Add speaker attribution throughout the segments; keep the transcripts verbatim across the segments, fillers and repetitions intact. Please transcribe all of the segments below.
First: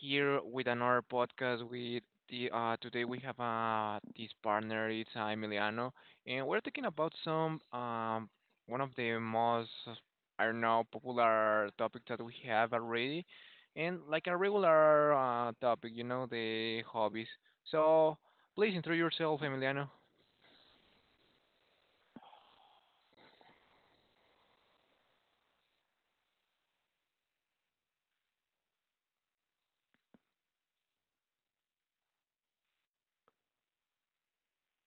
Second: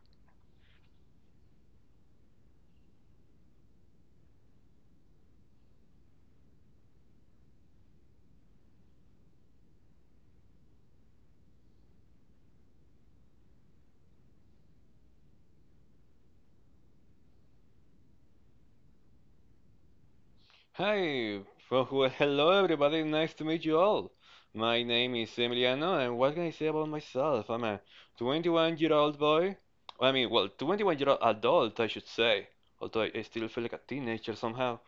Speaker 1: here with another podcast. With the uh, Today we have uh, this partner, it's uh, Emiliano, and we're talking about some um, one of the most, I don't know, popular topics that we have already, and like a regular uh, topic, you know, the hobbies. So please introduce yourself, Emiliano.
Speaker 2: Hi, well, well, hello everybody, nice to meet you all. My name is Emiliano, and what can I say about myself? I'm a twenty-one year old boy. I mean, well, twenty-one year old adult, I should say, although I I still feel like a teenager somehow.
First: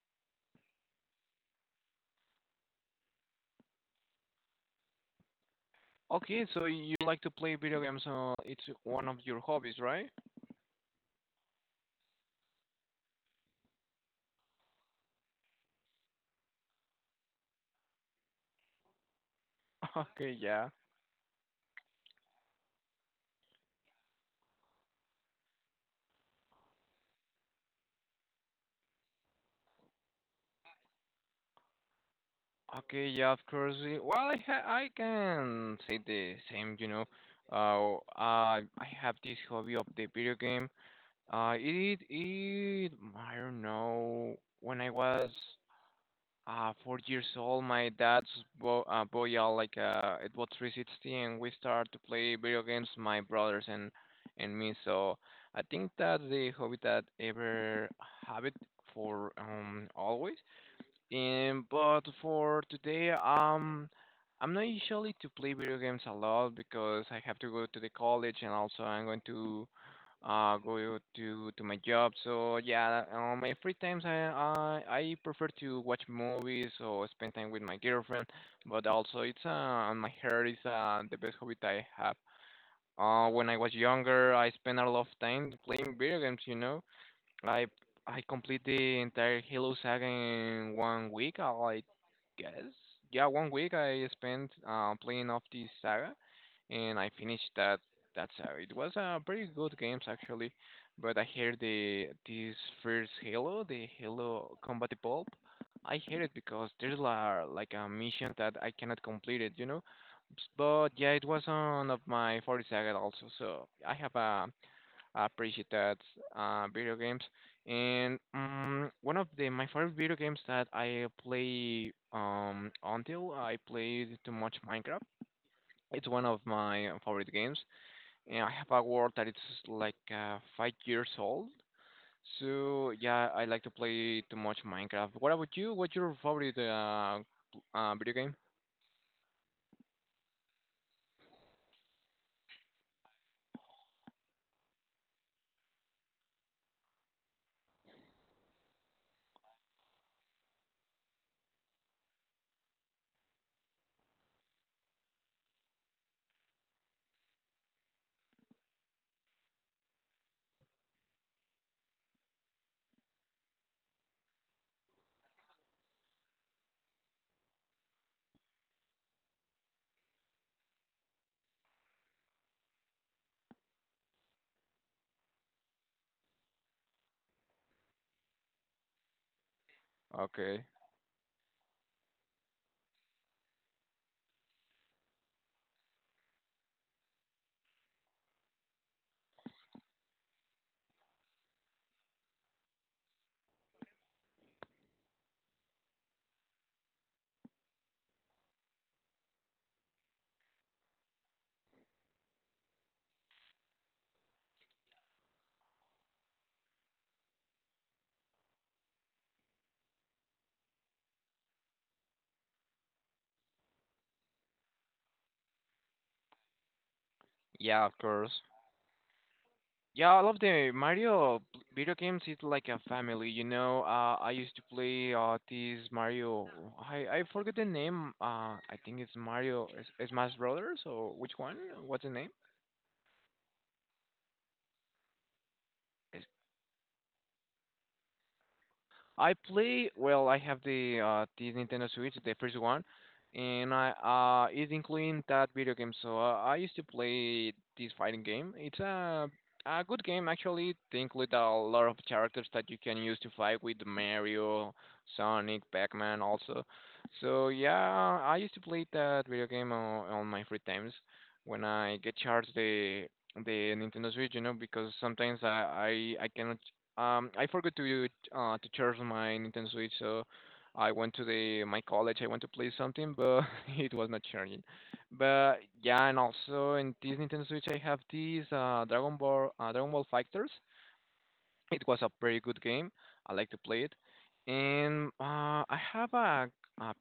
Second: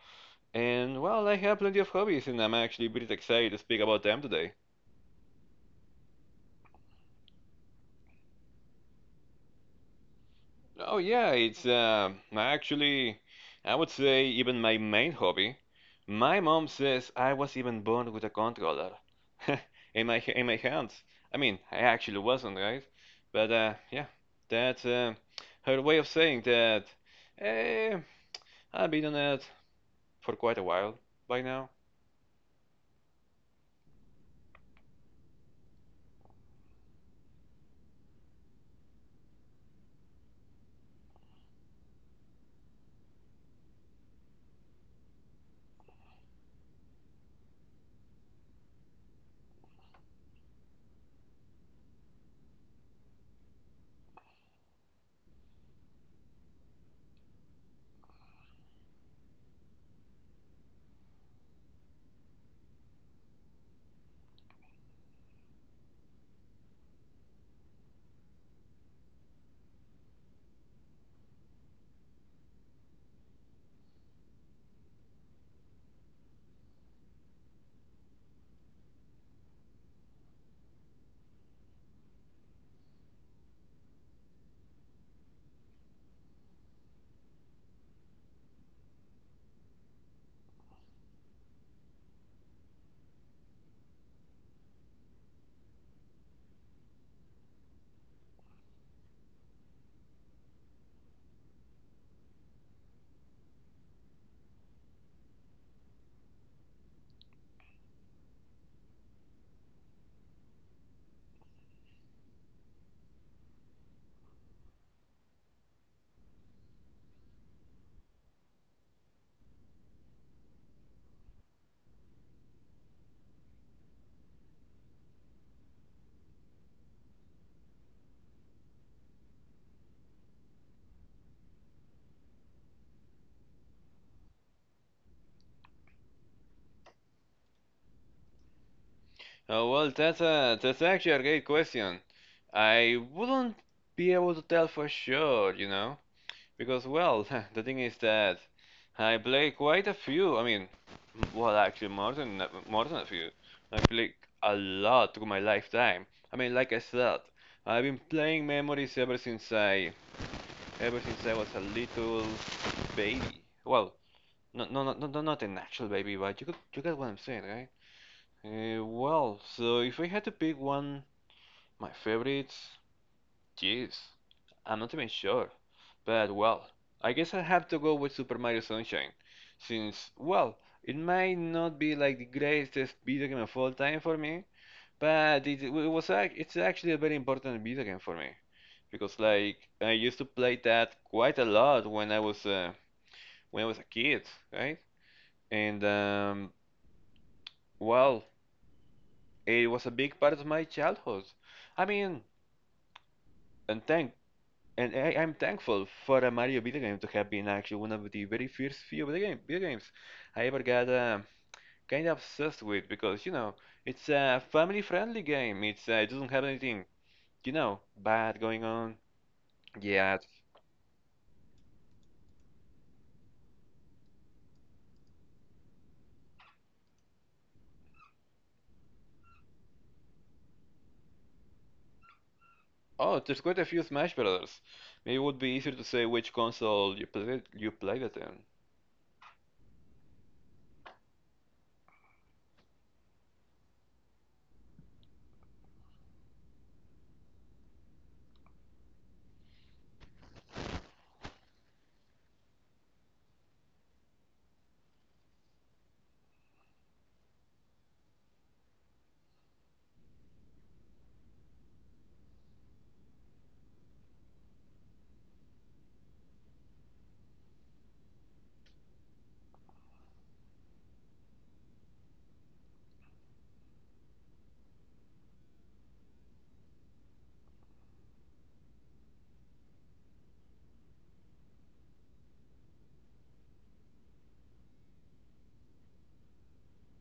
Speaker 2: And, well, I have plenty of hobbies, and I'm actually pretty excited to speak about them today.
Speaker 1: Okay, so you like to play video games, so it's one of your hobbies, right?
Speaker 2: Oh yeah, it's uh, actually, I would say even my main hobby. My mom says I was even born with a controller in my
Speaker 1: Okay,
Speaker 2: in my
Speaker 1: yeah.
Speaker 2: hands. I mean, I actually wasn't, right? But uh, yeah, that's uh, her way of saying that. Eh, I've been on it for quite a while by now.
Speaker 1: Okay, yeah, of course. eh, Well, I ha I can say the same, you know. Uh, I I have this hobby of the video game. Uh, it it I don't know. When I was uh four years old, my dad's bo uh, bought uh, like uh it was three sixty, and we start to play video games, my brothers and and me. So I think that's the hobby that ever have it for um always. Um, but for today, um, I'm not usually to play video games a lot because I have to go to the college and also I'm going to uh go to to my job. So yeah, on my free times, I I, I prefer to watch movies or spend time with my girlfriend. But also, it's uh my hair is uh the best hobby that I have. Uh, when I was younger, I spent a lot of time playing video games, you know. I I complete the entire Halo saga in one week, I like guess. Yeah, one week I spent uh, playing off the saga, and I finished that that saga. It was a pretty good games actually, but I heard the this first Halo, the Halo Combat Evolved. I hate it because there's la, like a mission that I cannot complete it, you know. S- But yeah, it was one of my forty saga also, so I have a appreciate that uh, video games. And um, One of the my favorite video games that I play um, until I played too much Minecraft. It's one of my favorite games, and I have a world that it's like uh, five years old. So yeah, I like to play too much Minecraft. What about you? What's your favorite uh, uh, video game?
Speaker 2: Oh well, that's a that's actually a great question. I wouldn't be able to tell for sure, you know. Because, well, the thing is that I play quite a few. I mean, well, actually, more than more than a few. I play a lot through my lifetime. I mean, like I said, I've been playing Memories ever since I ever since I was a little baby. Well, no, no, no, no, not an actual baby, but you could, you get what I'm saying, right? Uh, well, so if I had to pick one, my favorites. Jeez, I'm not even sure. But well, I guess I have to go with Super Mario Sunshine, since, well,
Speaker 1: Okay.
Speaker 2: it might not be like the greatest video game of all time for me, but it, it was ac- it's actually a very important video game for me, because like I used to play that quite a lot when I was uh, when I was a kid, right? And um, well, it was a big part of my childhood. I mean, and thank And I, I'm thankful for a Mario video game to have been actually one of the very first few video, game, video games I ever got uh, kind of obsessed with because, you know, it's a family friendly game. It's, uh, it doesn't have anything, you know,
Speaker 1: Yeah, of course.
Speaker 2: bad going on.
Speaker 1: Yeah, I
Speaker 2: Yeah.
Speaker 1: love the Mario p- video games. It's like a family, you know. Uh, I used to play uh this Mario. I I forget the name. Uh, I think it's Mario. Is, is Smash Brothers or which one? What's the name?
Speaker 2: Oh, there's quite a few Smash Brothers. Maybe it would be easier to say which console you played, you played it in.
Speaker 1: I play, well, I have the uh, the Nintendo Switch, the first one, and I uh, it's including that video game. So uh, I used to play this fighting game. It's a A good game actually. They include a lot of characters that you can use to fight with Mario, Sonic, Pac-Man also. So yeah, I used to play that video game on, on my free times when I get charged the the Nintendo Switch, you know, because sometimes I I, I cannot um, I forgot to uh, to charge my Nintendo Switch, so I went to the my college. I went to play something, but it was not charging. But yeah, and also in this Nintendo Switch, I have these uh, Dragon Ball uh, Dragon Ball Fighters. It was a very good game. I like to play it. And uh, I have a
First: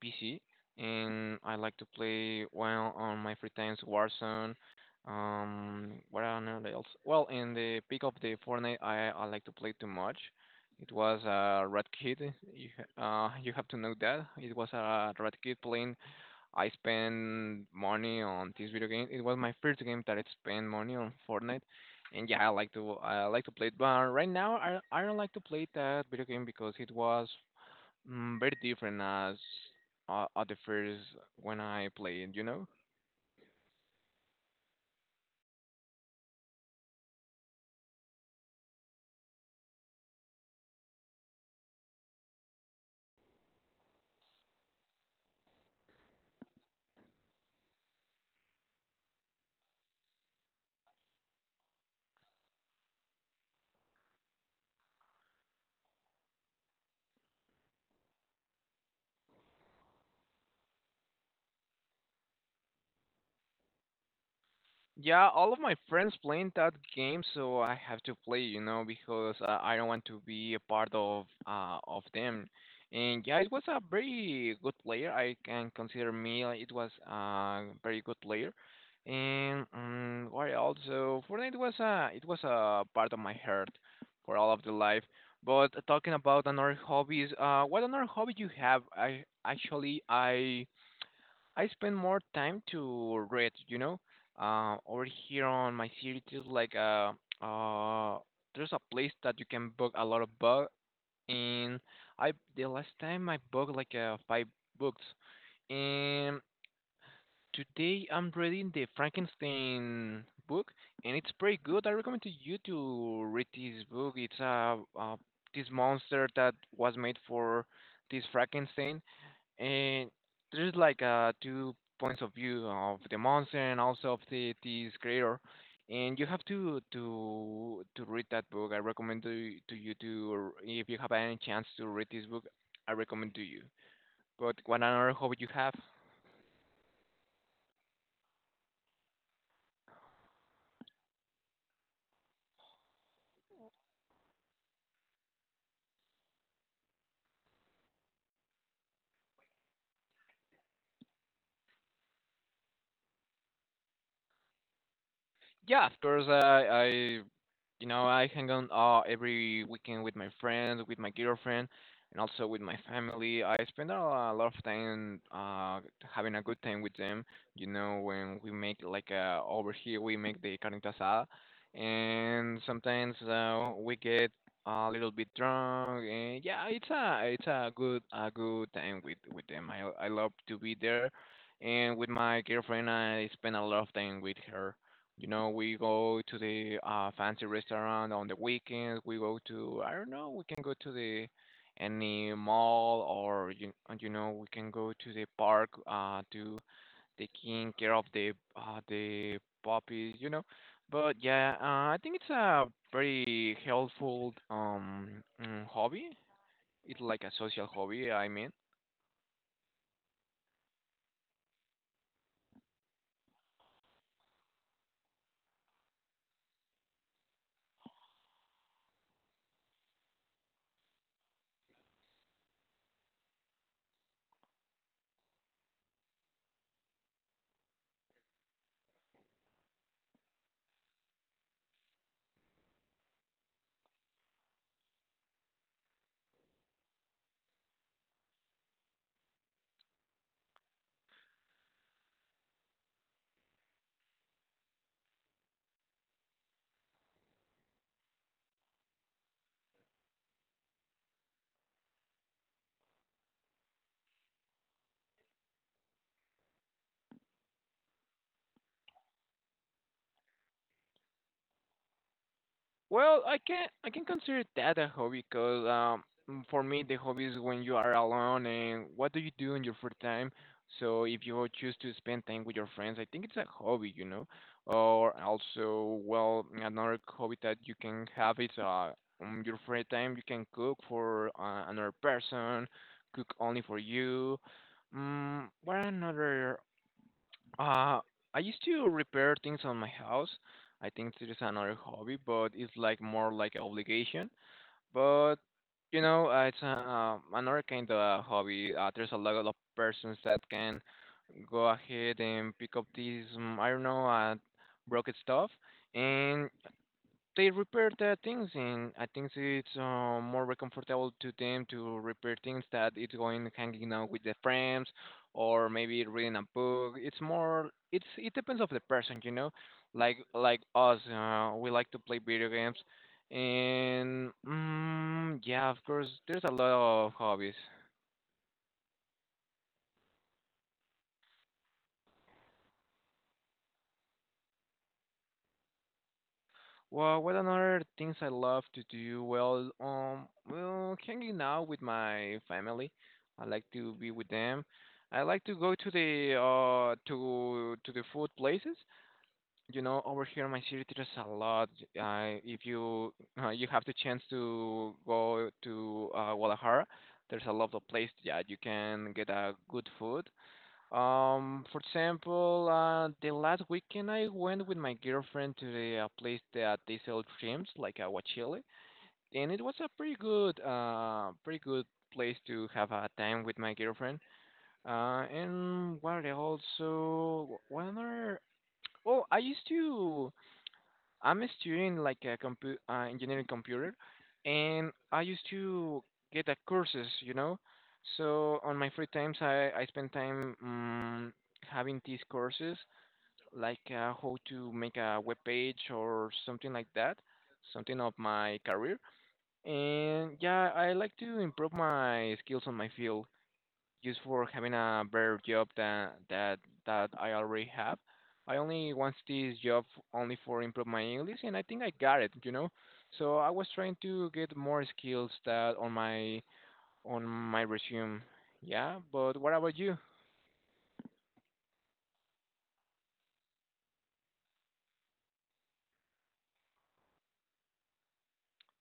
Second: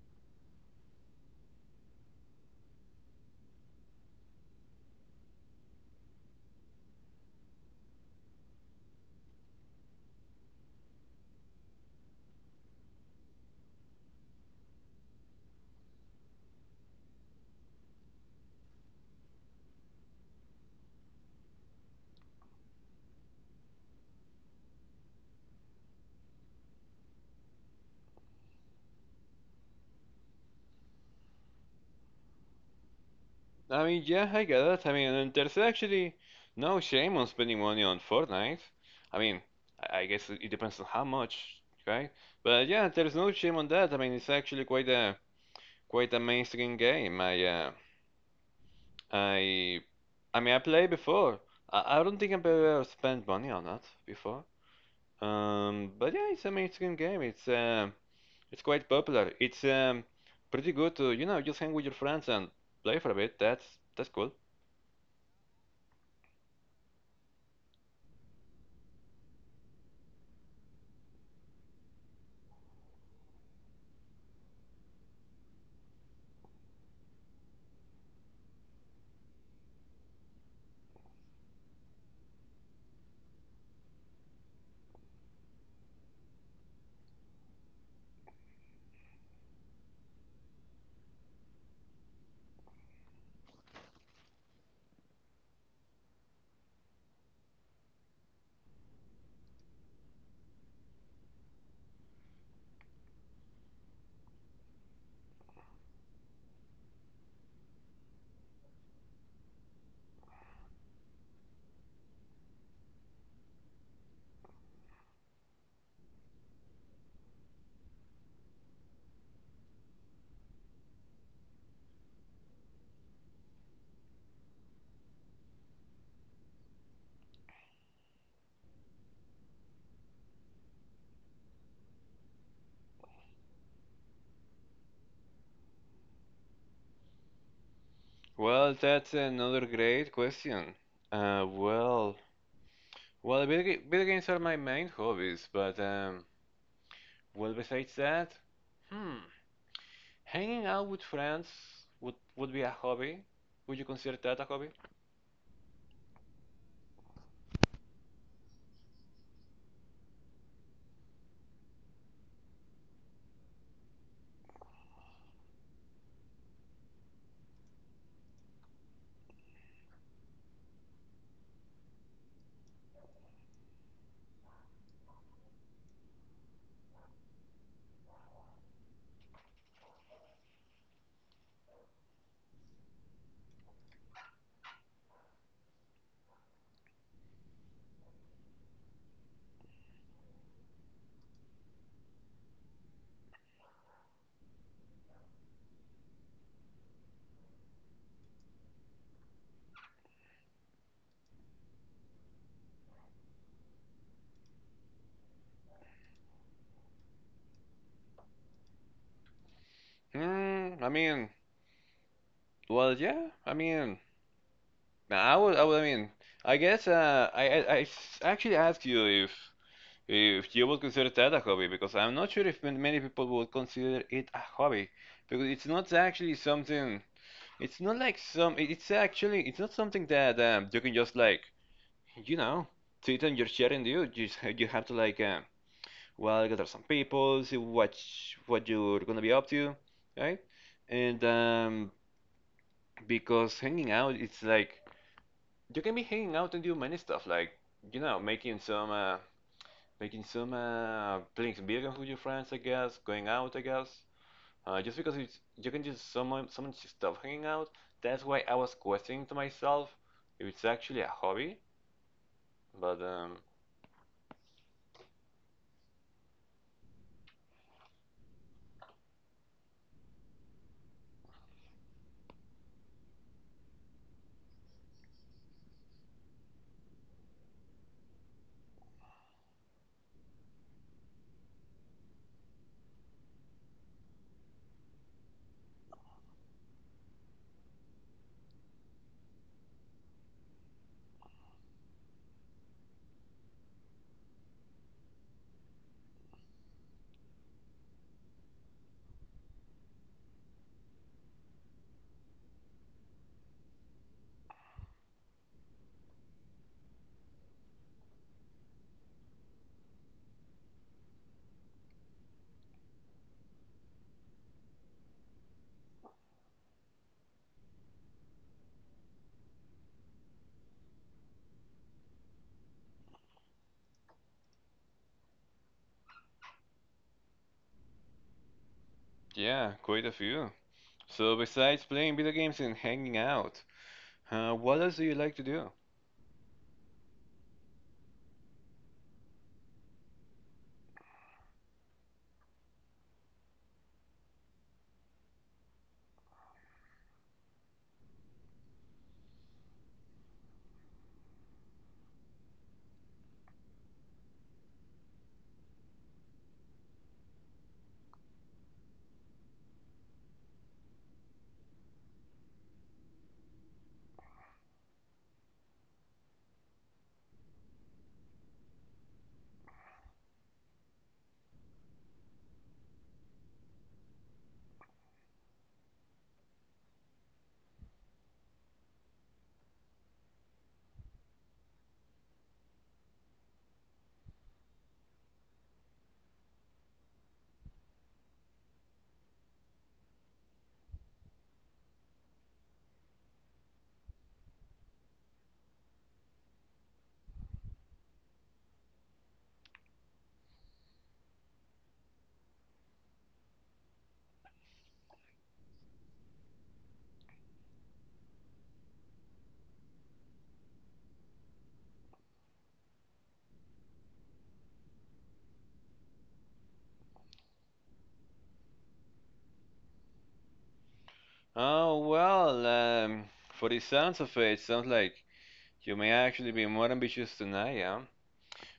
Speaker 1: P C, and I like to play, well, on my free times, Warzone. Um, what on else? Well, in the peak of the Fortnite, I, I like to play too much. It was a red kid. You, ha- uh, you have to know that it was a red kid playing. I spend money on this video game. It was my first game that I spent money on Fortnite, and yeah, I like to I like to play it. But right now, I I don't like to play that video game because it was, mm, very different as uh, at the first when I played, you know?
Speaker 2: I mean, yeah, I get it. I mean, and there's actually no shame on spending money on Fortnite. I mean, I I guess it depends on how much, right? But yeah, there's no shame on that. I mean, it's actually quite a quite a mainstream game. I uh, I I mean, I played before. I, I don't think I've ever spent money on that before. Um, but yeah, it's a mainstream game. It's um, it's quite popular. It's um, pretty good to, you know, just hang with your friends and play for a bit. That's that's cool.
Speaker 1: Yeah, all of my friends playing that game, so I have to play, you know, because uh, I don't want to be a part of uh, of them. And yeah, it was a very good player, I can consider me. uh, It was a very good player. And um, Why also Fortnite was a it was a part of my heart for all of the life. But uh, talking about another hobbies, uh, what another hobby you have? I actually I I spend more time to read, you know. Uh, over here on my city, there's like uh uh there's a place that you can book a lot of books, and I the last time I booked like uh five books, and today I'm reading the Frankenstein book, and it's pretty good. I recommend to you to read this book. It's uh, uh This monster that was made for this Frankenstein, and there's like uh, two points of view of the monster and also of the this creator, and you have to to to read that book. I recommend to, to you to, if you have any chance to read this book, I recommend to you. But what another hobby you have?
Speaker 2: Well, that's another great question. Uh, well, well, video, ga- video games are my main hobbies, but um, well, besides that, hmm, hanging out with friends would would be a hobby. Would you consider that a hobby?
Speaker 1: Yeah, of course. I, I, you know, I hang out uh, every weekend with my friends, with my girlfriend, and also with my family. I spend a a lot of time uh, having a good time with them. You know, when we make like uh, over here, we make the carnita asada, and sometimes uh, we get a little bit drunk. And yeah, it's a it's a good a good time with with them. I I love to be there, and with my girlfriend, I spend a lot of time with her, you know, we go to the uh, fancy restaurant on the weekends. We go to, I don't know, we can go to the any mall or you, and you know, we can go to the park uh, to taking care of the uh, the puppies, you know. But yeah, uh, I think it's a very helpful um mm, hobby. It's like a social hobby, I mean.
Speaker 2: Hmm, I mean, well, yeah, I mean, I would, I would, I mean, I guess uh, I, I, I s- actually asked you if if you would consider that a hobby because I'm not sure if many people would consider it a hobby because it's not actually something. It's not like some. it- It's actually. It's not something that um, you can just like, you know, sit on your chair and do. You just you have to like, um, well, gather some people, see what sh- what you're gonna be up to, right? And um, because hanging out, it's like you can be hanging out and do many stuff, like you know, making some, uh, making some, uh, playing some video games with your friends, I guess, going out, I guess. Uh, just because it's, you can just summon, summon stuff hanging out, that's why I was questioning to myself if it's actually a hobby. But
Speaker 1: Well,
Speaker 2: um,
Speaker 1: I can I can consider that a hobby because um mm, for me the hobby is when you are alone and what do you do in your free time. So if you choose to spend time with your friends, I think it's a hobby, you know. Or also, well, another hobby that you can have is uh on your free time you can cook for uh, another person, cook only for you. Mm, what another uh, I used to repair things on my house. I think it is another hobby, but it's like more like an obligation. But you know, uh, it's a, uh, another kind of hobby. Uh, there's a lot of persons that can go ahead and pick up these, um, I don't know, uh, broken stuff, and they repair the things, and I think so it's uh, more comfortable to them to repair things that it's going hanging out with the friends, or maybe reading a book. It's more, it's it depends of the person, you know. Like like us, uh, we like to play video games, and mm, yeah, of course, there's a lot of hobbies.
Speaker 2: yeah, quite a few. So besides playing video games and hanging out, uh, what else do you like to do?
Speaker 1: Well, what another things I love to do? Well, um, well, hanging out with my family. I like to be with them. I like to go to the uh to to the food places. You know, over here in my city there's a lot. Uh, if you uh, you have the chance to go to uh, Guadalajara, there's a lot of places. Yeah, you can get a good food. Um, for example, uh, the last weekend I went with my girlfriend to the uh, place that they sell shrimps, like agua aguachile, and it was a pretty good, uh, pretty good place to have a time with my girlfriend. Uh, and what else? So, wh- when are? Oh, I used to. I'm studying like a compu- uh, engineering computer, and I used to get a courses, you know. So on my free times, I I spend time um, having these courses, like uh, how to make a web page or something like that, something of my career. And yeah, I like to improve my skills on my field just for having a better job than that that I already have. I only want this job only for improve my English, and I think I got it, you know. So I was trying to get more skills that on my on my resume. Yeah, but what about you?
Speaker 2: Oh well, um, for the sounds of it, sounds like you may actually be more ambitious than I am.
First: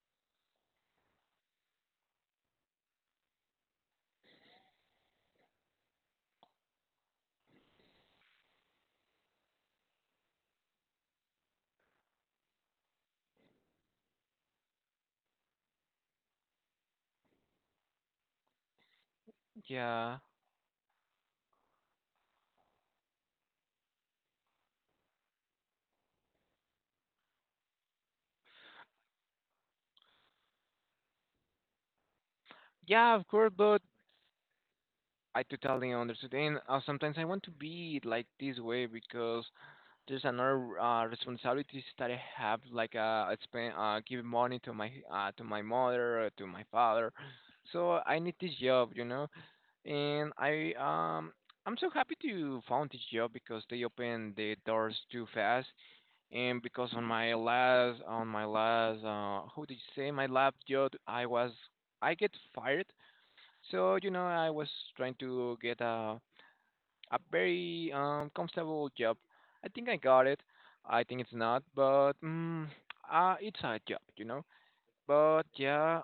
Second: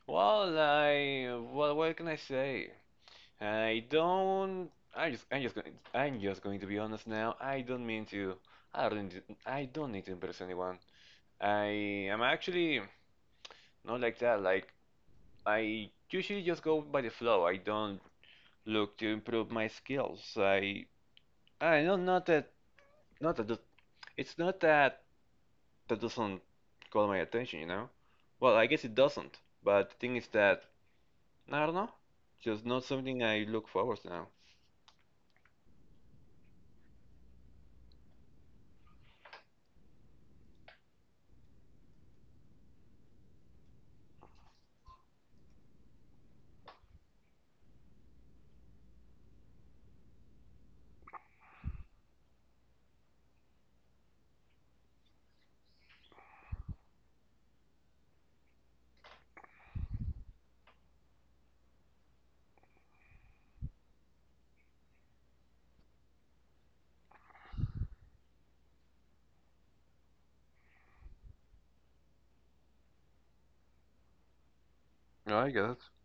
Speaker 2: Well, I well, what can I say? I don't. I just, I'm just going. I'm just going to be honest now. I don't mean to. I don't need. I don't need to impress anyone. I am actually not like that. Like I usually just go by the flow. I don't look to improve my
Speaker 1: Yeah,
Speaker 2: skills. I. I know not that. Not that. does- It's not that that doesn't call my attention. You know. Well, I guess it doesn't. But the thing is that I don't know. Just not
Speaker 1: yeah,
Speaker 2: something
Speaker 1: of
Speaker 2: I
Speaker 1: course,
Speaker 2: look
Speaker 1: but
Speaker 2: forward to now.
Speaker 1: I totally understand. And Uh, sometimes I want to be like this way because there's another uh, responsibilities that I have, like uh, I spend uh, giving money to my uh, to my mother or to my father. So I need this job, you know, and I um I'm so happy to found this job because they open the doors too fast, and because on my last on my last uh how did you say, my last job, I was I get fired, so you know I was trying to get a a very um, comfortable job. I think I got it. I think it's not, but mm, uh, it's a job, you know. But
Speaker 2: I guess.
Speaker 1: yeah,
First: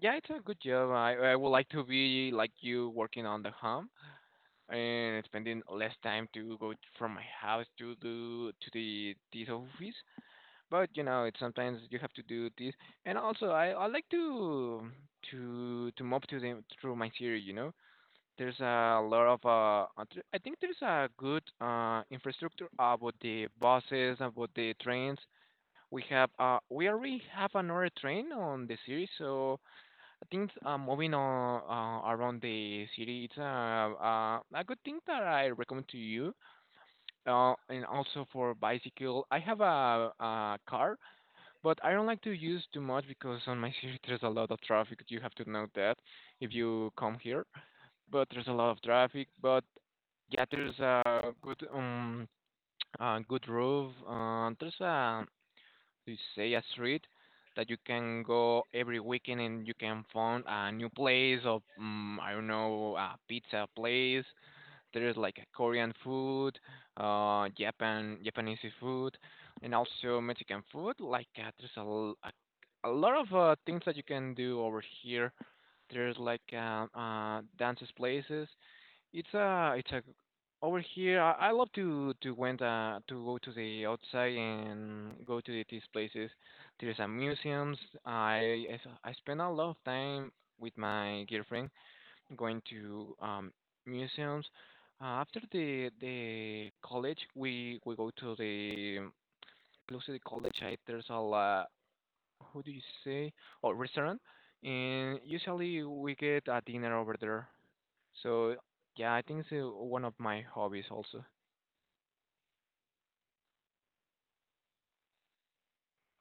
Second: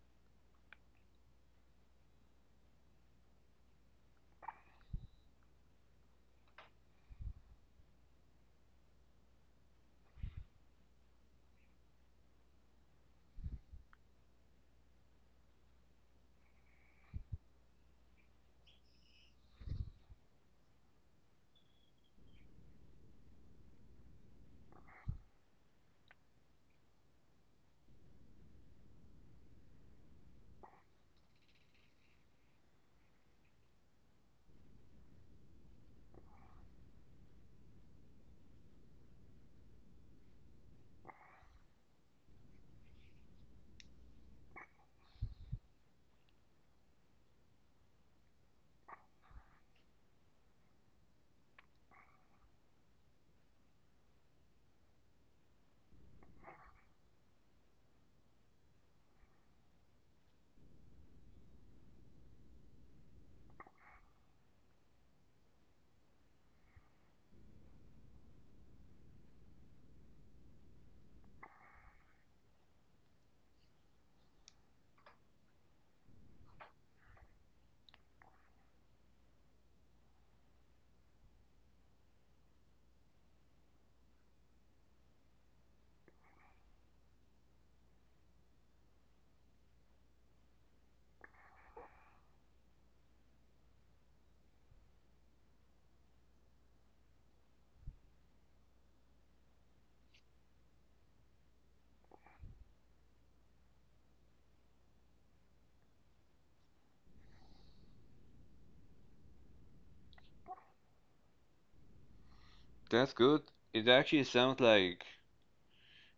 Speaker 1: yeah, it's a good job. I I would like to be like you, working on the home and spending less time to go from my house to the to the this office. But you know, it's sometimes you have to do this, and also I I like to to to move to the through my theory, you know. There's a lot of uh, uh, th- I think there's a good uh, infrastructure about the buses, about the trains. We have uh, we already have another train on the series, so I think uh, moving on uh, around the city, it's uh, uh, a good thing that I recommend to you. Uh, and also for bicycle, I have a, a car, but I don't like to use too much because on my city there's a lot of traffic. You have to know that if you come here, but there's a lot of traffic. But yeah, there's a good um a good roof. Uh, there's a, you say, a street that you can go every weekend and you can find a new place of um, I don't know, a pizza place. There's like a Korean food, uh, Japan Japanese food, and also Mexican food. Like, uh, there's a, l- a a lot of uh, things that you can do over here. There's like uh, uh, dances places. It's a it's a over here. I, I love to to went uh to go to the outside and go to these places. There's a museums. I I s- I spend a lot of time with my girlfriend going to um museums. Uh, after the the college, we we go to the close to the college. I, there's a la, how do you say, or restaurant, and usually we get a dinner over there. So yeah, I think it's uh, one of my hobbies also.
Speaker 2: That's good. It actually sounds like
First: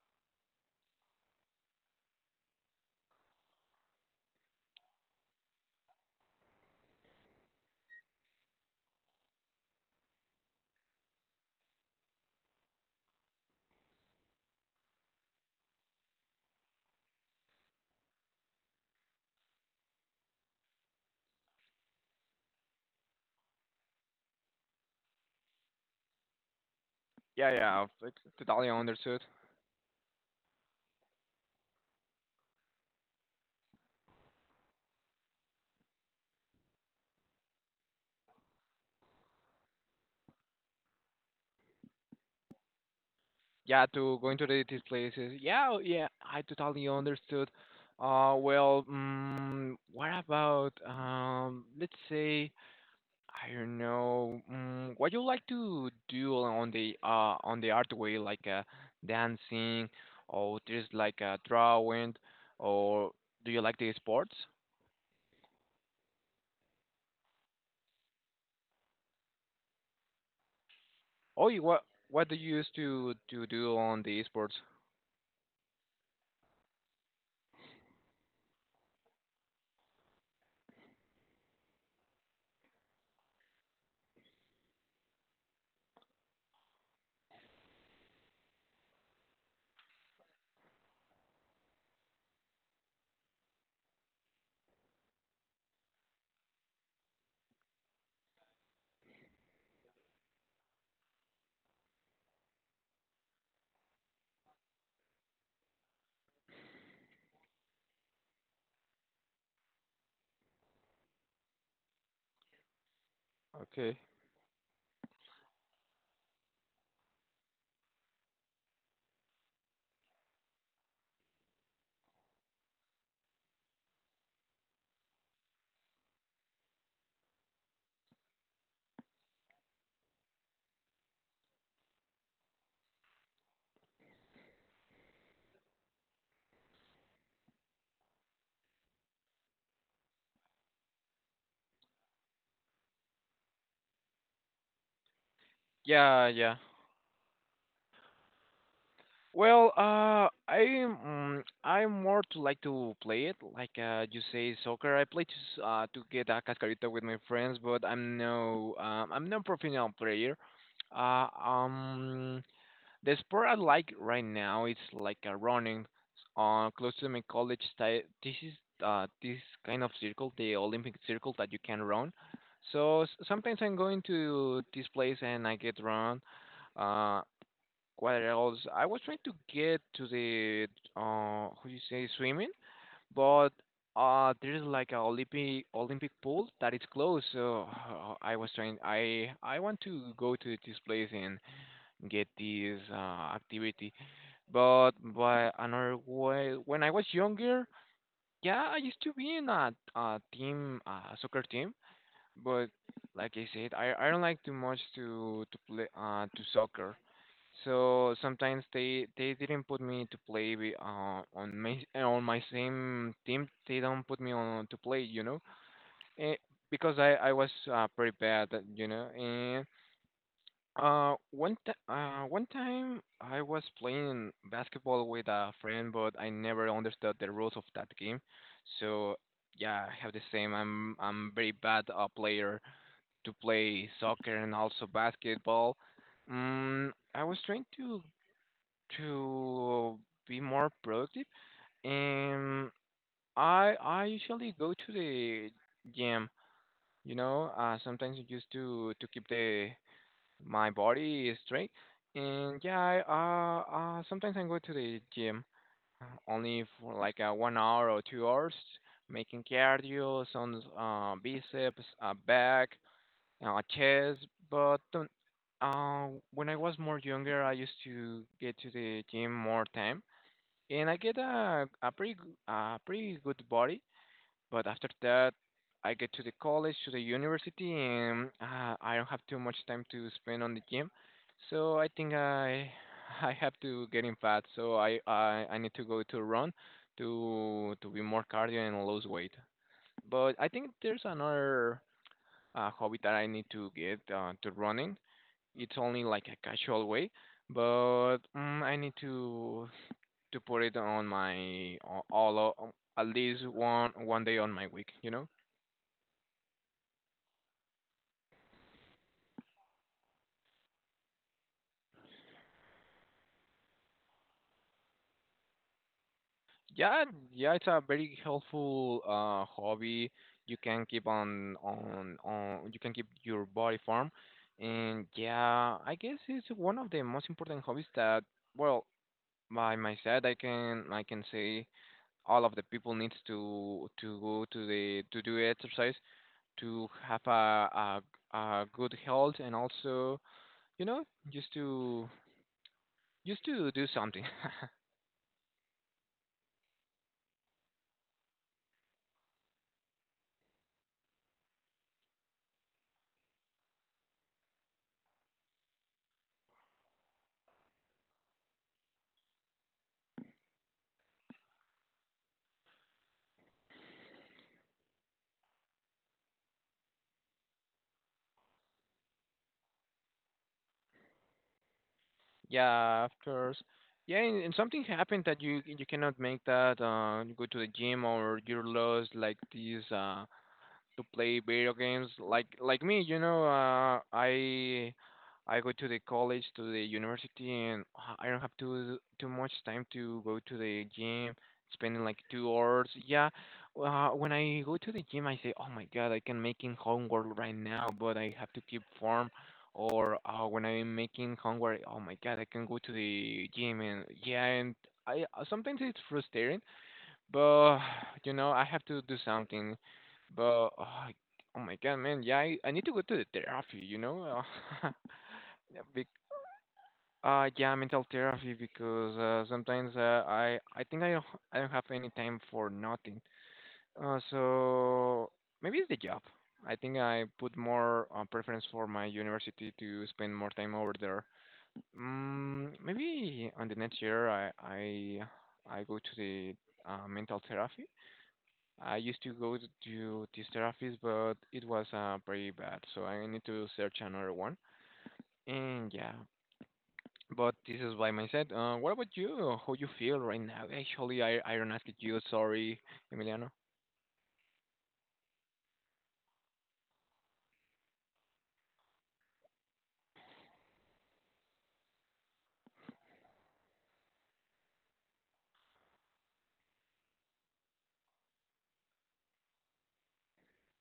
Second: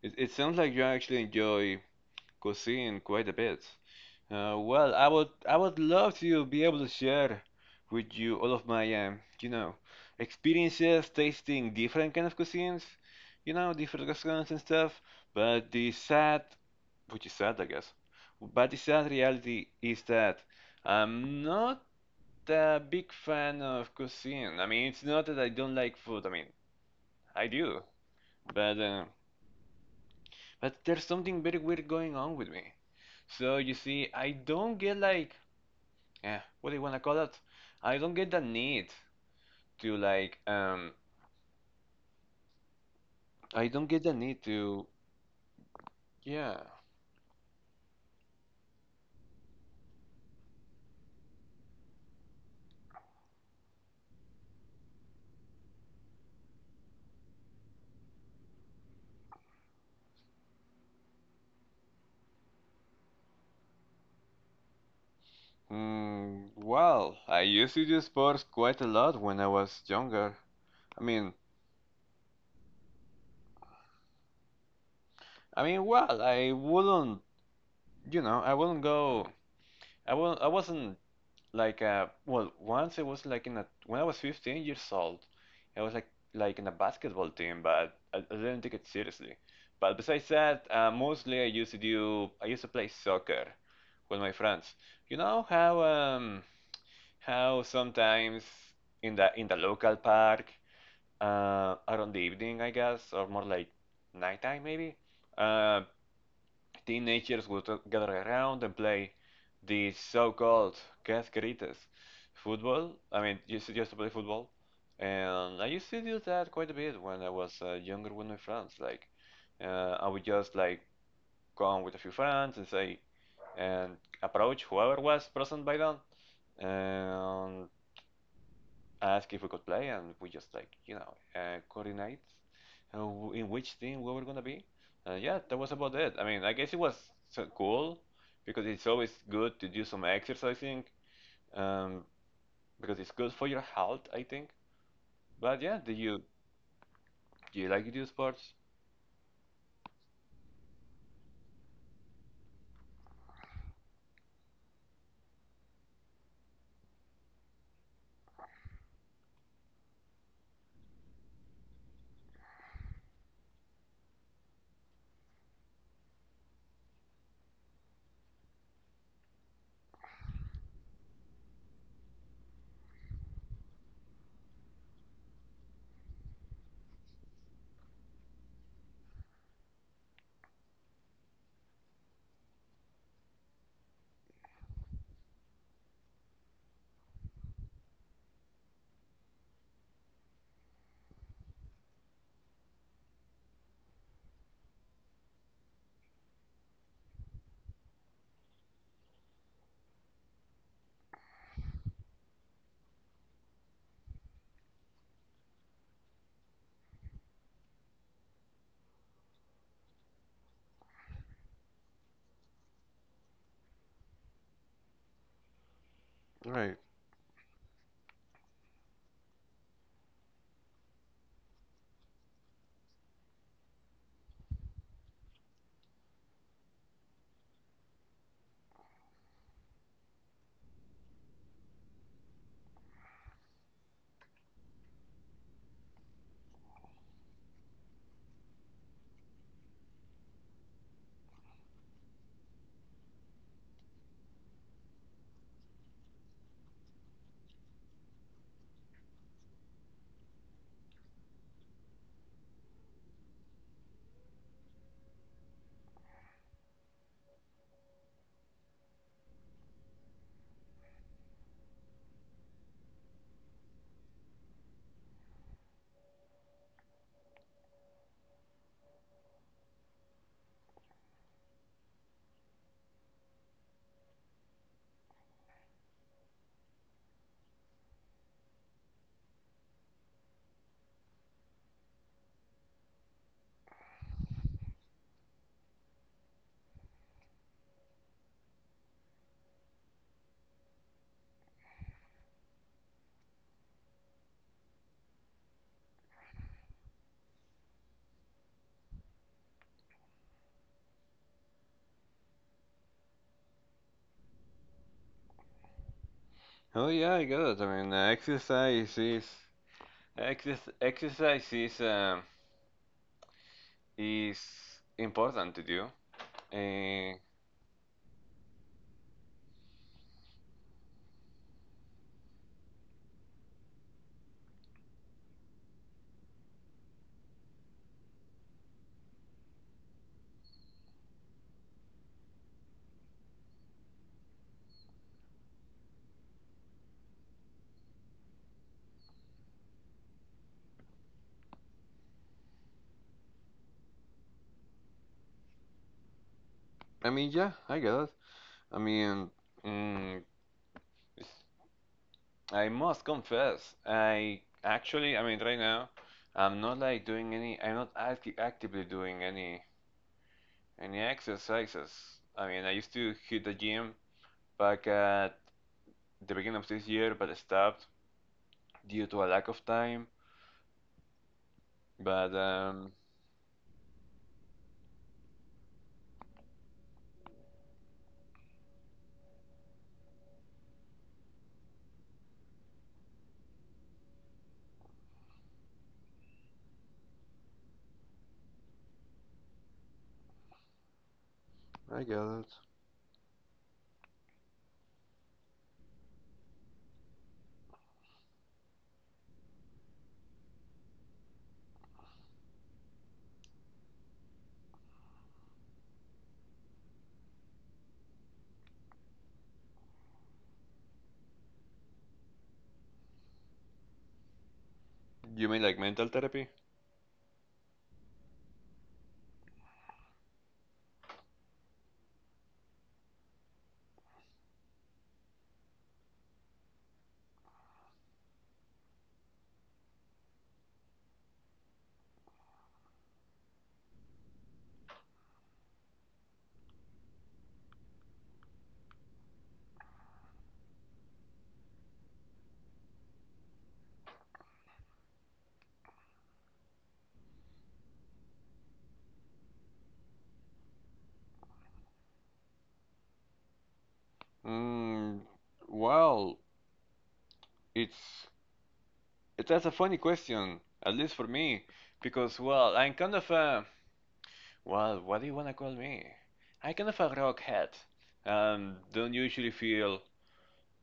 Speaker 2: it, it sounds like you actually enjoy cuisine quite a bit. Uh, well, I would I would love to be able to share with you all of my um, you know, experiences tasting different kind of cuisines, you know, different restaurants and stuff. But the sad, which is sad, I guess, but the sad reality is that I'm not a big fan of cuisine. I mean, it's not that I don't like food. I mean, I
Speaker 1: Yeah,
Speaker 2: do,
Speaker 1: yeah, I totally
Speaker 2: but. Uh,
Speaker 1: understood.
Speaker 2: But there's something very weird going on with me. So you see, I don't get like, eh, what do you wanna call it? I don't get the need to like, um, I
Speaker 1: Yeah,
Speaker 2: don't get the
Speaker 1: to going
Speaker 2: need
Speaker 1: to the, these
Speaker 2: to,
Speaker 1: places. Yeah, oh, yeah, I
Speaker 2: yeah.
Speaker 1: totally understood. Uh, well, mm, what about, um, let's say, I don't know. Mm, what you like to do on the uh on the art way, like uh, dancing, or just like uh, drawing, or do you like the sports?
Speaker 2: Mm, well, I used to do sports quite a lot when I was younger. I mean,
Speaker 1: Oh, you, what what do you used to to do on the sports?
Speaker 2: I mean, well, I wouldn't, you know, I wouldn't go, I wouldn't, I wasn't. Like uh well once I was like in a when I was fifteen years old, I was like like in a basketball team, but I, I didn't take it seriously. But besides that, uh, mostly I used to do I used to play soccer with my friends. You know how um how sometimes in the in the local park uh around the evening I guess, or more like nighttime maybe. uh Teenagers would gather around and play these so-called cascaritas football. I mean, used to, used to
Speaker 1: Okay.
Speaker 2: play football, and I used to do that quite a bit when I was uh, younger with my friends. Like, uh, I would just like come with a few friends and say, and approach whoever was present by then, and asked if we could play, and we just like you know uh, coordinate uh, in which team we were gonna be. And yeah, that was about it. I mean, I guess it was so cool because it's always good to do some exercising um, because it's good for your health, I think. But yeah, do you
Speaker 1: Yeah, yeah.
Speaker 2: do you like to do sports?
Speaker 1: Well, uh, I mm, I'm more to like to play it, like, uh, you say, soccer. I play to s- uh to get a cascarita with my friends, but I'm no um I'm no professional player. Uh, um, the sport I like right now is like uh, running. Uh, close to my college, ti- this is uh this kind of circle, the Olympic circle that you can run. So, s- sometimes I'm going to this place and I get run. Uh. What else? I was trying to get to the uh, how you say, swimming, but uh, there's like a Olympic Olympic pool that is closed. So uh, I was trying. I I want to go to this place and get this uh, activity. But by another way, when I was younger, yeah, I used to be in a, a team, a soccer team. But like I said, I I don't like too much to to play uh to soccer. So sometimes they they didn't put me to play with, uh, on my on my same team. They don't put me on to play, you know, eh,
Speaker 2: Right.
Speaker 1: because I I was uh, pretty bad, uh, you know. And uh one t- uh one time I was playing basketball with a friend, but I never understood the rules of that game. So yeah, I have the same. I'm I'm very bad, uh, player to play soccer and also basketball. Mm, I was trying to to be more productive. And I I usually go to the gym. You know, uh, sometimes just to to keep the my body straight. And yeah, I, uh, uh, sometimes I go to the gym, uh, only for like, uh, one hour or two hours, making cardio, some uh, biceps, uh, back, uh, chest. But um, uh, when I was more younger, I used to get to the gym more time and I get a a pretty g- a pretty good body. But after that, I get to the college, to the university, and uh, I don't have too much time to spend on the gym. So I think I I have to get in fat. So I I, I need to go to run to to be more cardio and lose weight. But I think there's another uh, hobby that I need to get, uh, to running. It's only like a casual way, but mm, I need to to put it on my all o- um, at least one one day on my week. You know.
Speaker 2: Oh yeah, I got it. I mean, uh, exercise is exer- exercise is um, is important to do.
Speaker 1: Yeah,
Speaker 2: Uh,
Speaker 1: yeah, it's a very helpful uh, hobby. You can keep on on on. You can keep your body firm, and yeah, I guess it's one of the most important hobbies that, well, by my side, I can I can say all of the people needs to to go to the to do exercise to have a a, a good health and also, you know just to. Used to do something.
Speaker 2: I mean, yeah, I got it. I mean, mm, I must confess, I actually, I mean, right now, I'm not like doing any, I'm not act actively doing any any exercises. I mean, I used to hit the gym back at the beginning of this year, but I stopped due to a lack of time. But um,
Speaker 1: Yeah, of course. Yeah, and, and something happened that you you cannot make that. Uh, you go to the gym or you're lost like this. Uh, to play video games like like me. You know uh, i i go to the college, to the university, and h- i don't have too too much time to go to the gym, spending
Speaker 2: I
Speaker 1: like
Speaker 2: get it.
Speaker 1: two hours, yeah. Uh, when I go to the gym, I say, oh my God, I can making homework right now, but I have to keep form. Or, uh, when I'm making homework, oh my God, I can go to the gym. And yeah, and I uh, sometimes it's frustrating. But, you know, I have to do something. But oh, oh my God, man, yeah, I, I need to go to the therapy. You know. uh,
Speaker 2: You mean like
Speaker 1: Yeah,
Speaker 2: mental
Speaker 1: bec-
Speaker 2: therapy?
Speaker 1: uh, yeah, mental therapy, because uh, sometimes, uh, I I think I don't, I don't have any time for nothing. Uh, so maybe it's the job. I think I put more uh, preference for my university to spend more time over there. Mm, maybe on the next year, I I I go to the uh, mental therapy. I used to go to to this therapist, but it was uh, pretty bad, so I need to search another one. And yeah, but this is by mindset. Uh, what about you? How you feel right now? Actually, I I don't ask you. Sorry, Emiliano.
Speaker 2: Mm, well, it's it, that's a funny question, at least for me, because well, I'm kind of a. Well, what do you want to call me? I kind of a rockhead. Um, don't usually feel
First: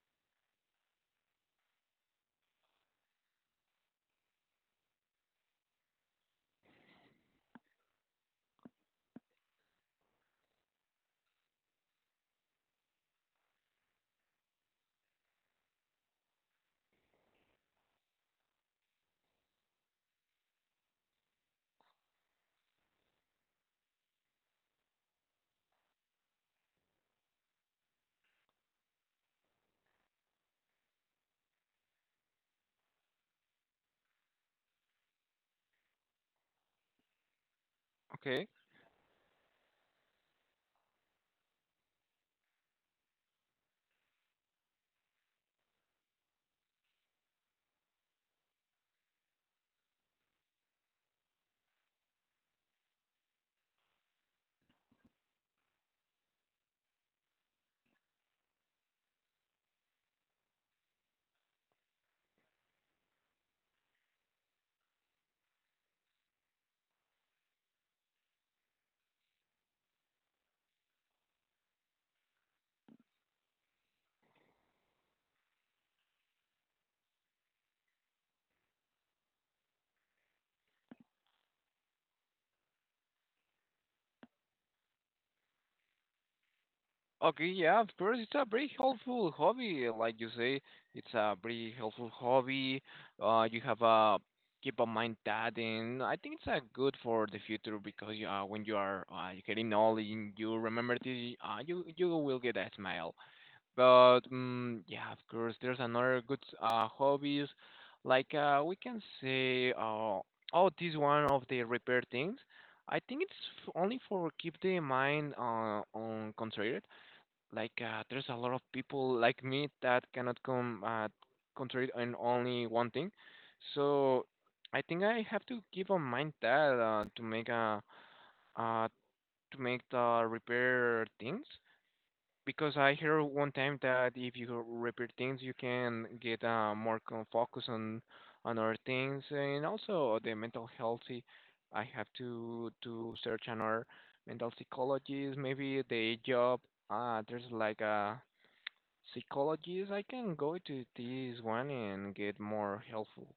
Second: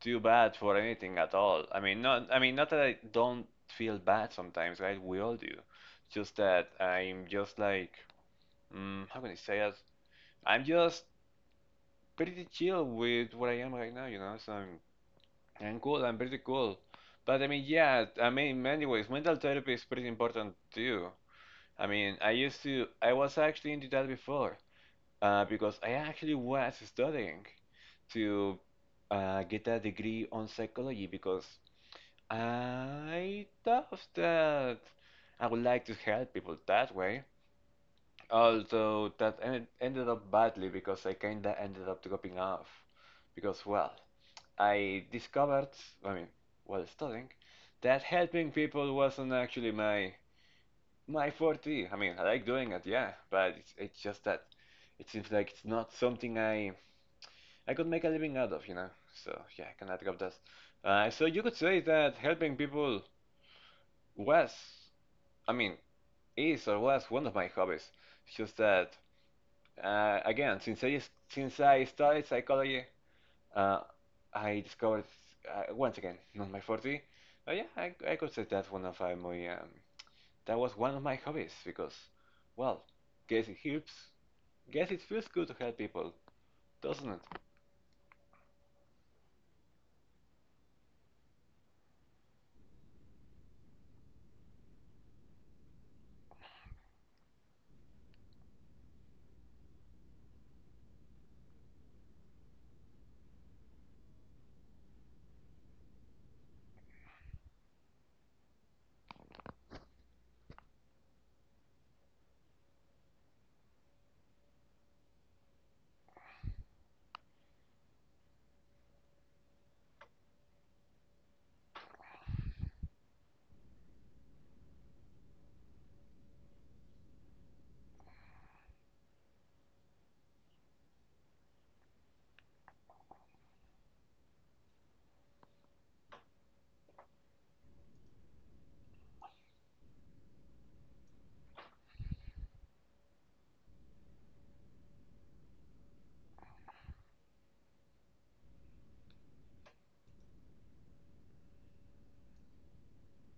Speaker 2: too bad for anything at all. I mean, not. I mean, not that I don't feel bad sometimes, right? We all do. Just that I'm just like, mm, how can I say it? I'm just pretty chill with what I am right now, you know. So I'm, I'm cool. I'm pretty cool. But I mean, yeah. I mean, in many ways, mental therapy is pretty important too. I mean, I used to. I was actually into that before. uh, because I actually was studying to uh, get a degree on psychology because I thought that I would like to help people that way.
Speaker 1: Okay.
Speaker 2: Although that en- ended up badly because I kinda ended up dropping off. Because, well, I discovered, I mean, while studying, that helping people wasn't actually my my forte. I mean, I like doing it, yeah, but it's, it's just that it seems like it's not something I I could make a living out of, you know. So yeah, I cannot drop that. Uh, so you could say that helping people was, I mean, is or was one of my hobbies. It's just that uh, again, since I since I studied psychology, uh, I discovered uh, once again not my forte. Uh, yeah, I, I could say that one of uh, my um, that was one of my hobbies because, well, guess it helps. Guess it feels good to help people, doesn't it?
Speaker 1: Okay, yeah, of course, it's a very helpful hobby. Like you say, it's a very helpful hobby. Uh, you have a keep in mind that, and I think it's uh, good for the future because, you, uh, when you are, uh, getting old, and you remember this, uh, you you will get a smile. But mm yeah, of course, there's another good uh hobbies, like, uh we can say, uh oh, this one of the repair things. I think it's f- only for keep the mind, uh, on concentrated, like, uh, there's a lot of people like me that cannot come, uh, concentrate on only one thing. So I think I have to keep on mind that, uh, to make a uh, to make the repair things, because I hear one time that if you repair things, you can get, uh, more con- focus on on other things and also the mental healthy. I have to to search another mental psychologist, maybe the job. Uh, there's like a psychologists. I can go to this one and get more helpful,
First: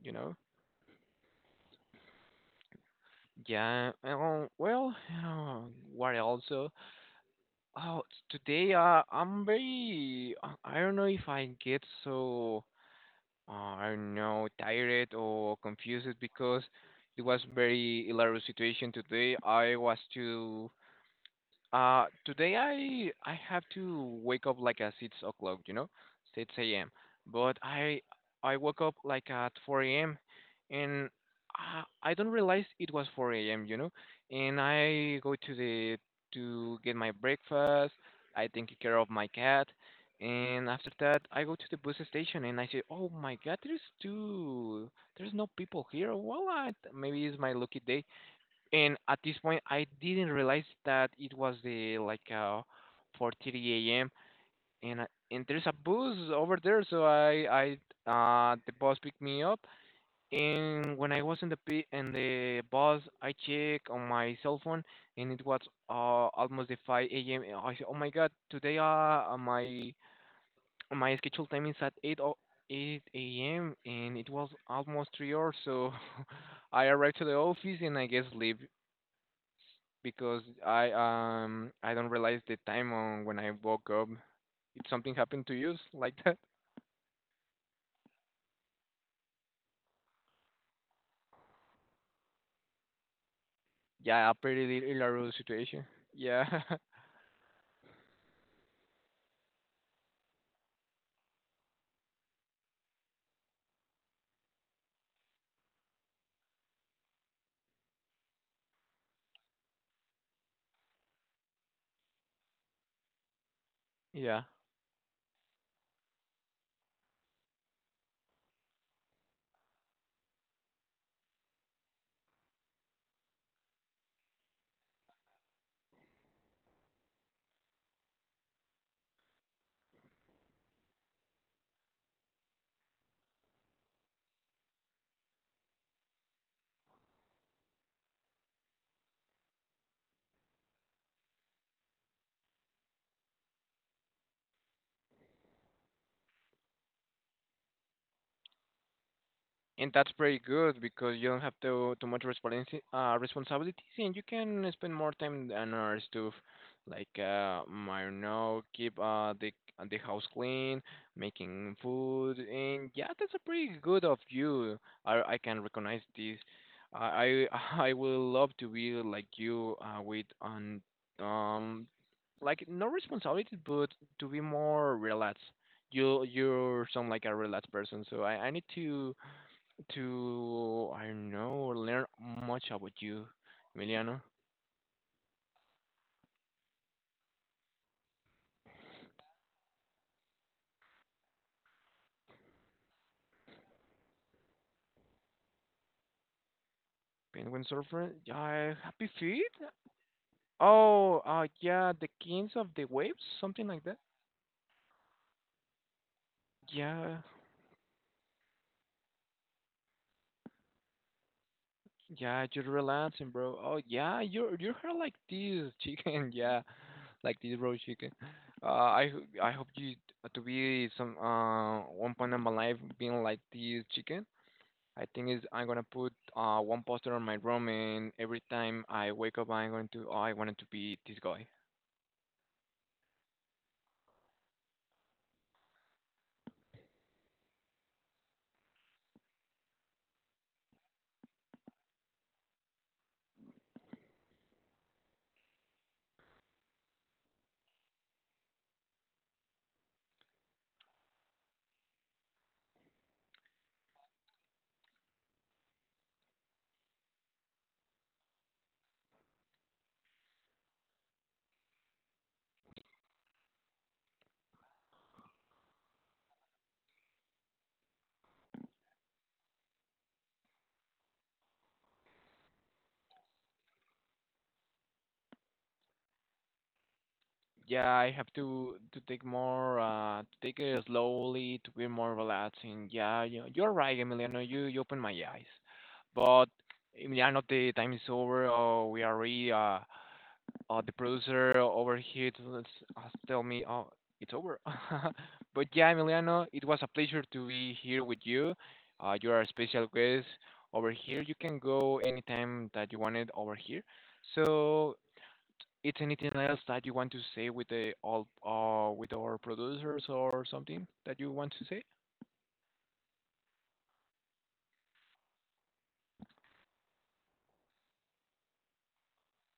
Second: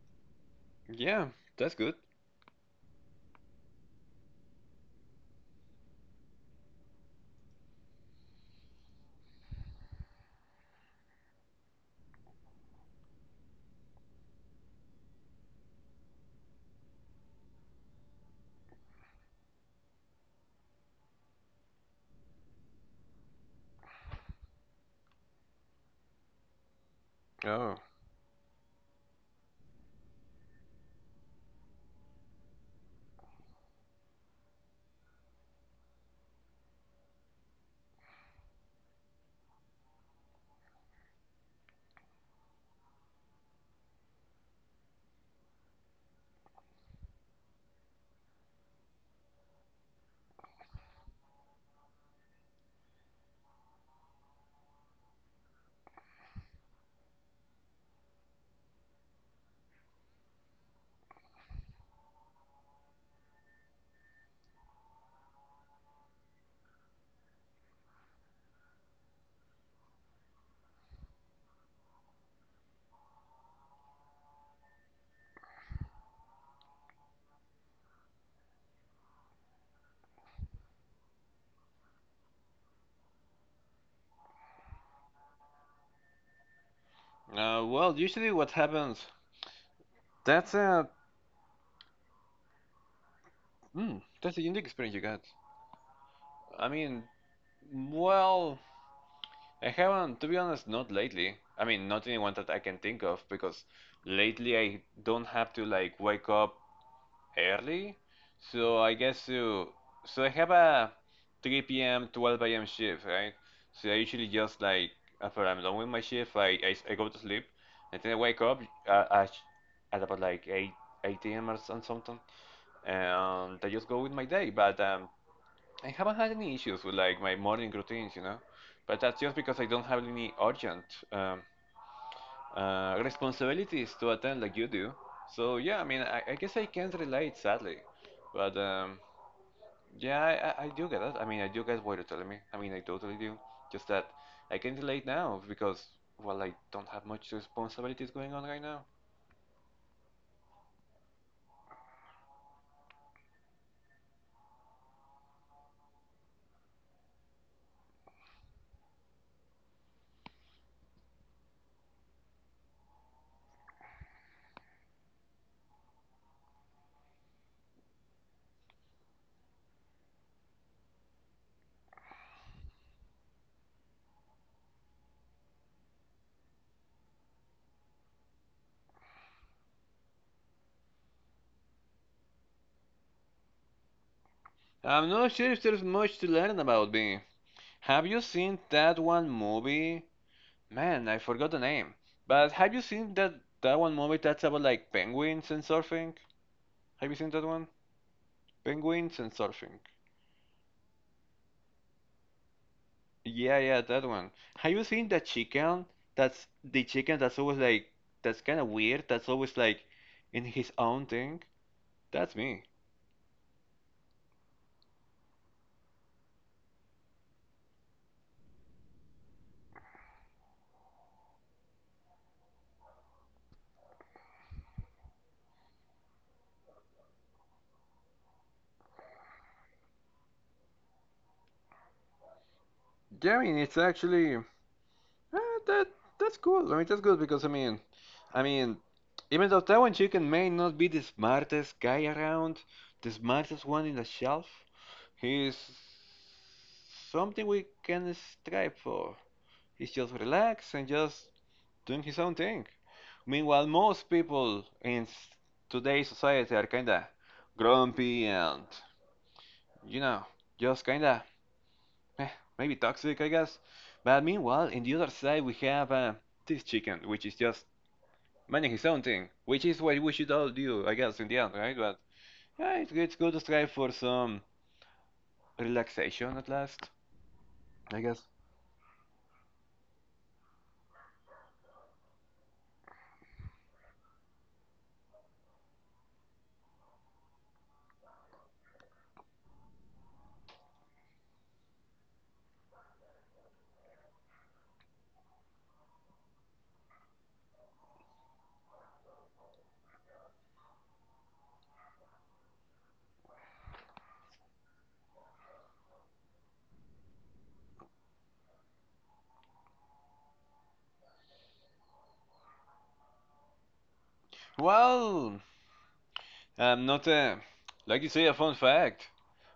Speaker 1: you know?
Speaker 2: Yeah, that's good.
Speaker 1: Yeah, um, well, uh, what also? Oh, t- today, uh, I'm very, uh, I don't know if I get so, uh, I don't know, tired or confused, because it was very hilarious situation today. I was to Uh, today, I I have to wake up like at six o'clock, you know, six a m. But
Speaker 2: Oh.
Speaker 1: I I woke up like at four a m And I, I don't realize it was four a m. You know, and I go to the, to get my breakfast. I take care of my cat, and after that I go to the bus station and I say, oh my God, there's two, there's no people here. Well, I, maybe it's my lucky day, and at this point I didn't realize that it was the like, uh four thirty a m And I- and there's a bus over there, so I I uh the bus picked me up. And when I was in the p in the bus, I check on my cell phone, and it was uh almost the five a m, and I said, oh my God, today, uh uh, my my scheduled time is at eight o- eight a m, and it was almost three hours, so I arrived to the office and I guess sleep, because I um I don't realize the time on when I woke up. If something happened to you like that,
Speaker 2: Uh, well, usually what happens, that's a, mm,
Speaker 1: yeah, a
Speaker 2: that's a unique
Speaker 1: pretty
Speaker 2: experience you got.
Speaker 1: hilarious situation. Yeah,
Speaker 2: I mean, well, I haven't, to be honest, not lately. I mean, not anyone that I can think of because lately I don't have to like wake up early. So I guess uh so I have a three p m, twelve a m shift, right? So I usually
Speaker 1: yeah.
Speaker 2: just like after I'm done with my shift, I, I, I go to sleep and then I wake up uh, at, at about like eight eight a m or some- something, and I just go with my day. But um, I haven't had any issues with like my morning routines, you know. But that's just because I don't have any urgent um, uh, responsibilities to attend like you do. So yeah, I mean, I, I guess I can't relate sadly, but um, yeah, I, I I do get it. I mean, I do get what you're telling me. I mean, I totally do. Just that I can relate now because well, I don't have much responsibilities going on right now.
Speaker 1: And that's pretty good because you don't have to too much responsi uh, responsibilities, and you can spend more time on other stuff, like uh, mm, I don't know, keep, uh, the the house clean, making food, and yeah, that's a pretty good of you. I I can recognize this. I I I would love to be like you, uh, with on, um like, no responsibilities, but to be more relaxed. You you sound like a relaxed person, so I I need to, to I don't know, learn much about you, Emiliano.
Speaker 2: I'm not sure if there's much to learn about me. Have you seen that one movie? Man, I forgot the name. But have you seen that that one movie that's about like penguins and surfing? Have you seen that
Speaker 1: Penguin
Speaker 2: one?
Speaker 1: surfer, yeah, Happy
Speaker 2: Penguins and
Speaker 1: Feet.
Speaker 2: surfing.
Speaker 1: Oh, uh, yeah, the kings of the waves,
Speaker 2: Yeah,
Speaker 1: something
Speaker 2: yeah,
Speaker 1: like that.
Speaker 2: that one. Have you seen that chicken? That's the
Speaker 1: Yeah,
Speaker 2: chicken that's always like that's kind of weird. That's always like in his own thing. That's
Speaker 1: yeah, you're
Speaker 2: me.
Speaker 1: relaxing, bro. Oh, yeah, you're you're hair like this chicken. Yeah, like this bro chicken. Uh, I ho- I hope you to be some uh one point in my life, being like this chicken. I think is I'm gonna put, uh, one poster on my room, and every time I wake up, I'm going to, oh, I wanted to be this guy.
Speaker 2: Yeah, I mean it's actually. Uh, that that's cool. I mean, that's good because I mean, I mean, even though Taiwan chicken may not be the smartest guy around, the smartest one in the shelf, he's something we can strive for. He's just relaxed and just doing his own thing. Meanwhile, most people in s- today's society are kinda grumpy and you know, just kinda eh, maybe toxic, I guess. But meanwhile, in the other side, we have uh, this chicken, which is just managing his own thing, which is what we should all do, I guess, in the end, right? But yeah, it's, it's good to strive for some relaxation at last,
Speaker 1: Yeah,
Speaker 2: I
Speaker 1: I
Speaker 2: guess.
Speaker 1: have to to take more, uh, to take it slowly, to be more relaxing. Yeah, you you're right, Emiliano. You you opened my eyes, but, Emiliano, the time is over. Oh, we are really, uh, uh, the producer over here to s- uh, tell me, oh, it's over. But yeah, Emiliano, it was a pleasure to be here with you. Uh, you are a special guest over here. You can go anytime that you wanted over here. So, it's anything else that you want to say with the all uh, with our producers, or something that you want to say?
Speaker 2: Well, I'm not, uh, like you say, a fun fact,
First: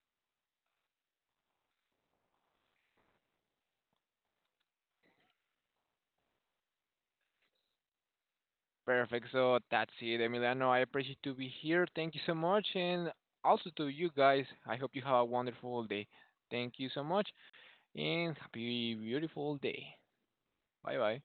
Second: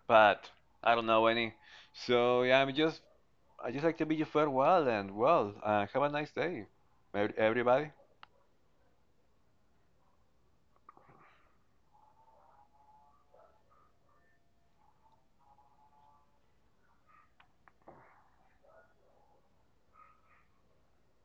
Speaker 2: but I don't know any. So yeah, I'm just, I just like to bid you farewell and well, uh, have a nice day, ev- everybody.
Speaker 1: Perfect. So that's it, Emiliano. I appreciate to be here. Thank you so much, and also to you guys. I hope you have a wonderful day. Thank you so much, and happy beautiful day. Bye bye.